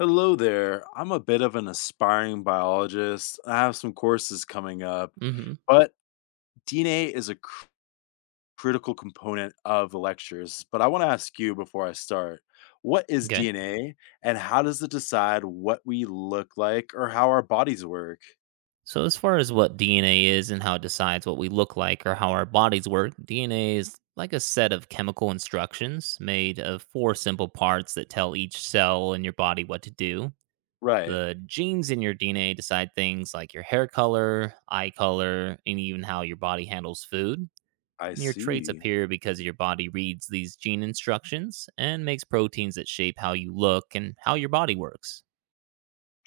Hello there. I'm a bit of an aspiring biologist. I have some courses coming up, Hmm. but DNA is a critical component of the lectures. But I want to ask you before I start, what is Okay. DNA and how does it decide what we look like or how our bodies work? So, as far as what DNA is and how it decides what we look like or how our bodies work, DNA is like a set of chemical instructions made of four simple parts that tell each cell in your body what to do. Right. The genes in your DNA decide things like your hair color, eye color, and even how your body handles food. I And your traits see. appear because your body reads these gene instructions and makes proteins that shape how you look and how your body works.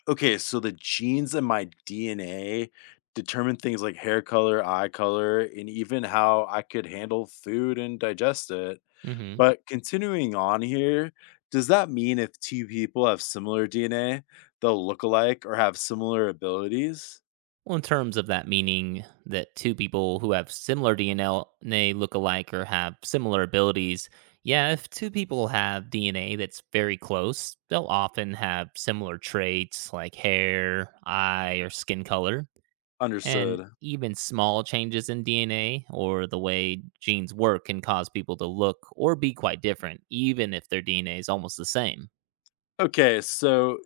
Okay. So the genes in my DNA determine things like hair color, eye color, and even how I could handle food and digest it. But continuing on here, does that mean if two people have similar DNA, they'll look alike or have similar abilities? Well, in terms of that meaning that two people who have similar DNA look alike or have similar abilities, yeah, if two people have DNA that's very close, they'll often have similar traits like hair, eye, or skin color. And Understood. even small changes in DNA or the way genes work can cause people to look or be quite different, even if their DNA is almost the same. Okay, so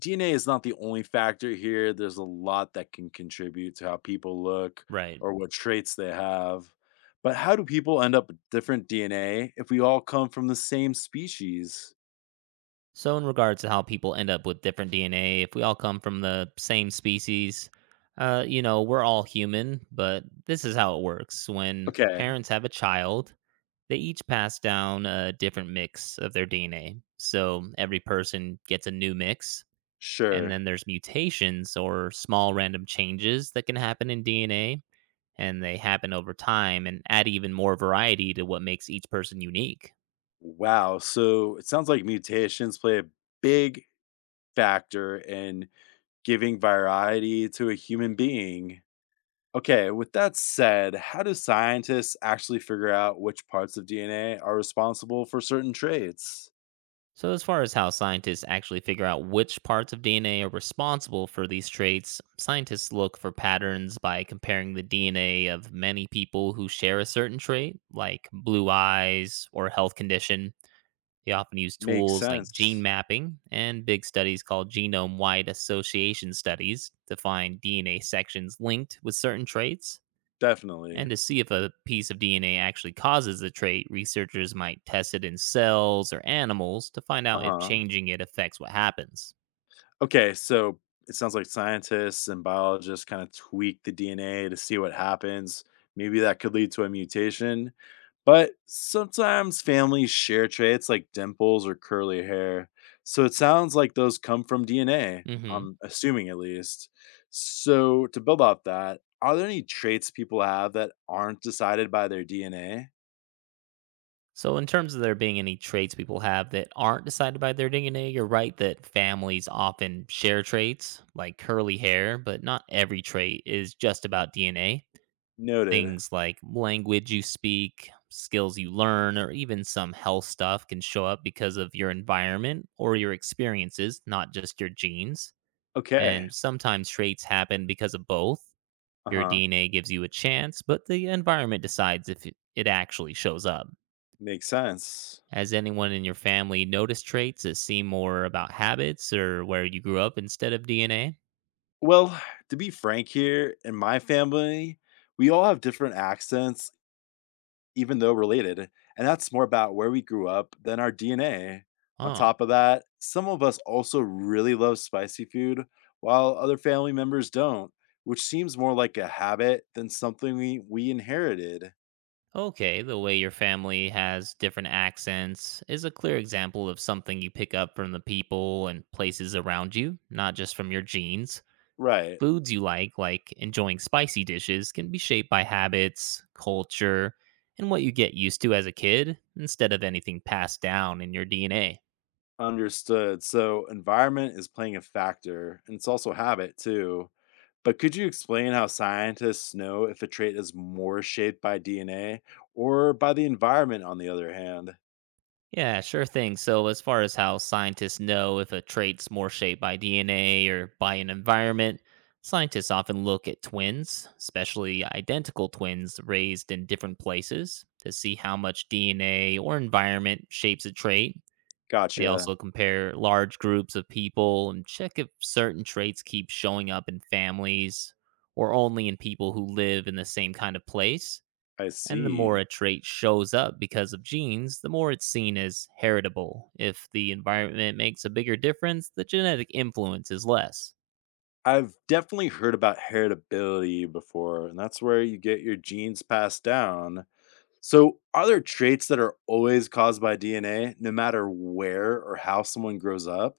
DNA is not the only factor here. There's a lot that can contribute to how people look Right. or what traits they have. But how do people end up with different DNA if we all come from the same species? So, in regards to how people end up with different DNA, if we all come from the same species, we're all human, but this is how it works. When Okay, parents have a child, they each pass down a different mix of their DNA. So, every person gets a new mix. And sure. then there's mutations or small random changes that can happen in DNA, and they happen over time and add even more variety to what makes each person unique. Wow. So it sounds like mutations play a big factor in giving variety to a human being. Okay, with that said, how do scientists actually figure out which parts of DNA are responsible for certain traits? So, as far as how scientists actually figure out which parts of DNA are responsible for these traits, scientists look for patterns by comparing the DNA of many people who share a certain trait, like blue eyes or health condition. They often use Makes tools like gene sense. mapping and big studies called genome wide association studies to find DNA sections linked with certain traits. And Definitely. to see if a piece of DNA actually causes the trait, researchers might test it in cells or animals to find Uh out if huh. changing it affects what happens. Okay, so it sounds like scientists and biologists kind of tweak the DNA to see what happens. Maybe that could lead to a mutation. But sometimes families share traits like dimples or curly hair. So it sounds like those come from DNA, Hmm. I'm assuming at least. So to build off that, are there any traits people have that aren't decided by their DNA? So, in terms of there being any traits people have that aren't decided by their DNA, you're right that families often share traits, like curly hair, but not every trait is just about DNA. Noted. Things like language you speak, skills you learn, or even some health stuff can show up because of your environment or your experiences, not just your genes. Okay. And sometimes traits happen because of both. Uh Your huh. DNA gives you a chance, but the environment decides if it actually shows up. Makes sense. Has anyone in your family noticed traits that seem more about habits or where you grew up instead of DNA? Well, to be frank here, in my family, we all have different accents, even though related, and that's more about where we grew up than our DNA. On Oh, top of that, some of us also really love spicy food, while other family members don't, which seems more like a habit than something we inherited. okay. The way your family has different accents is a clear example of something you pick up from the people and places around you, not just from your genes. Right, Foods you like enjoying spicy dishes, can be shaped by habits, culture, and what you get used to as a kid instead of anything passed down in your DNA. understood. So, environment is playing a factor, and it's also habit too. But could you explain how scientists know if a trait is more shaped by DNA or by the environment, on the other hand? Yeah, sure thing. So, as far as how scientists know if a trait's more shaped by DNA or by an environment, scientists often look at twins, especially identical twins raised in different places, to see how much DNA or environment shapes a trait. They Gotcha. also compare large groups of people and check if certain traits keep showing up in families or only in people who live in the same kind of place. I And the more see. a trait shows up because of genes, the more it's seen as heritable. If the environment makes a bigger difference, the genetic influence is less. I've definitely heard about heritability before, and that's where you get your genes passed down. So, are there traits that are always caused by DNA, no matter where or how someone grows up?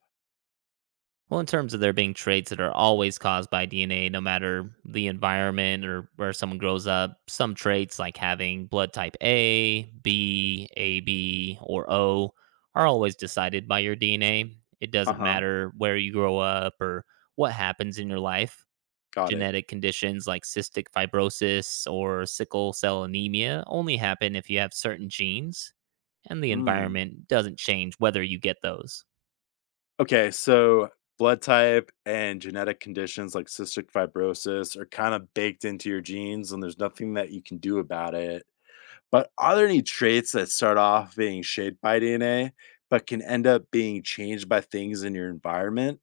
Well, in terms of there being traits that are always caused by DNA, no matter the environment or where someone grows up, some traits like having blood type A, B, AB, or O are always decided by your DNA. It Uh doesn't huh. matter where you grow up or what happens in your life. Got it. Genetic conditions like cystic fibrosis or sickle cell anemia only happen if you have certain genes, and the Hmm. environment doesn't change whether you get those. Okay, so blood type and genetic conditions like cystic fibrosis are kind of baked into your genes, and there's nothing that you can do about it. But are there any traits that start off being shaped by DNA, but can end up being changed by things in your environment?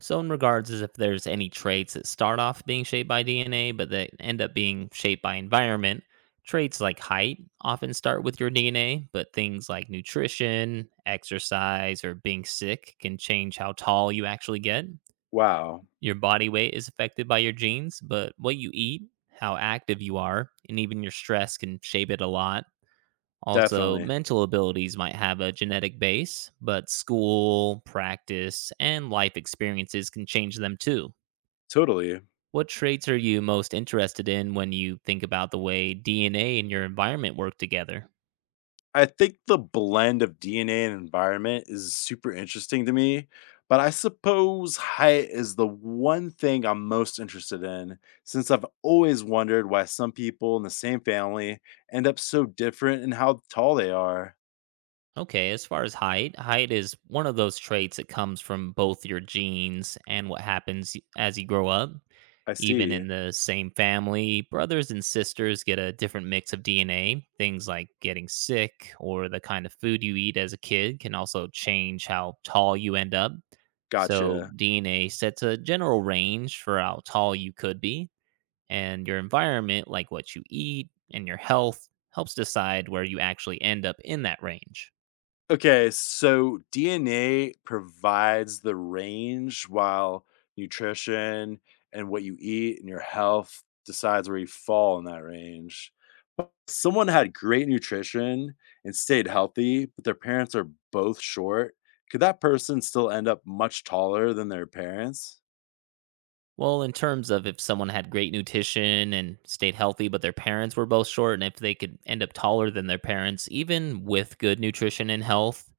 So, in regards as if there's any traits that start off being shaped by DNA, but that end up being shaped by environment, traits like height often start with your DNA, but things like nutrition, exercise, or being sick can change how tall you actually get. Wow, Your body weight is affected by your genes, but what you eat, how active you are, and even your stress can shape it a lot. Also, definitely. mental abilities might have a genetic base, but school, practice, and life experiences can change them too. Totally. What traits are you most interested in when you think about the way DNA and your environment work together? I think the blend of DNA and environment is super interesting to me, but I suppose height is the one thing I'm most interested in since I've always wondered why some people in the same family end up so different in how tall they are. Okay, as far as height, height is one of those traits that comes from both your genes and what happens as you grow up. I Even see. in the same family, brothers and sisters get a different mix of DNA. Things like getting sick or the kind of food you eat as a kid can also change how tall you end up. So, Gotcha. DNA sets a general range for how tall you could be, and your environment, like what you eat and your health, helps decide where you actually end up in that range. Okay, so DNA provides the range while nutrition and what you eat and your health decides where you fall in that range. But someone had great nutrition and stayed healthy, but their parents are both short. Could that person still end up much taller than their parents? Well, in terms of if someone had great nutrition and stayed healthy, but their parents were both short, and if they could end up taller than their parents, even with good nutrition and health,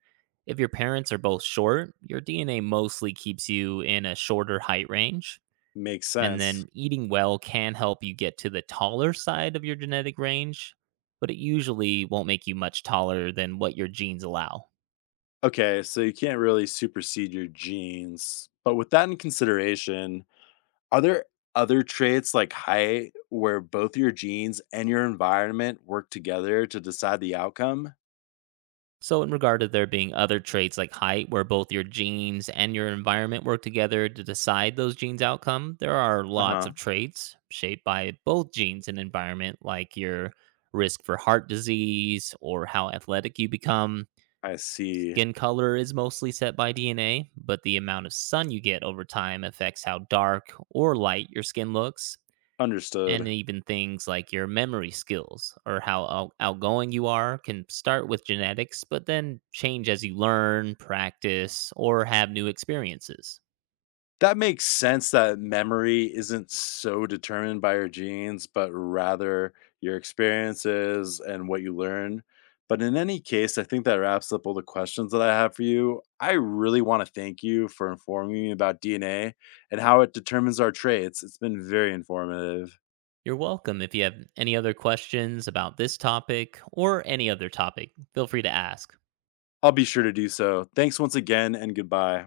if your parents are both short, your DNA mostly keeps you in a shorter height range. Makes And sense. then eating well can help you get to the taller side of your genetic range, but it usually won't make you much taller than what your genes allow. Okay, so you can't really supersede your genes. But with that in consideration, are there other traits like height where both your genes and your environment work together to decide the outcome? So, in regard to there being other traits like height, where both your genes and your environment work together to decide those genes' outcome, there are lots of Uh-huh. traits shaped by both genes and environment, like your risk for heart disease or how athletic you become. I see. Skin color is mostly set by DNA, but the amount of sun you get over time affects how dark or light your skin looks, and Understood. even things like your memory skills or how outgoing you are can start with genetics, but then change as you learn, practice, or have new experiences. That makes sense that memory isn't so determined by your genes, but rather your experiences and what you learn. But in any case, I think that wraps up all the questions that I have for you. I really want to thank you for informing me about DNA and how it determines our traits. It's been very informative. You're welcome. If you have any other questions about this topic or any other topic, feel free to ask. I'll be sure to do so. Thanks once again, and goodbye.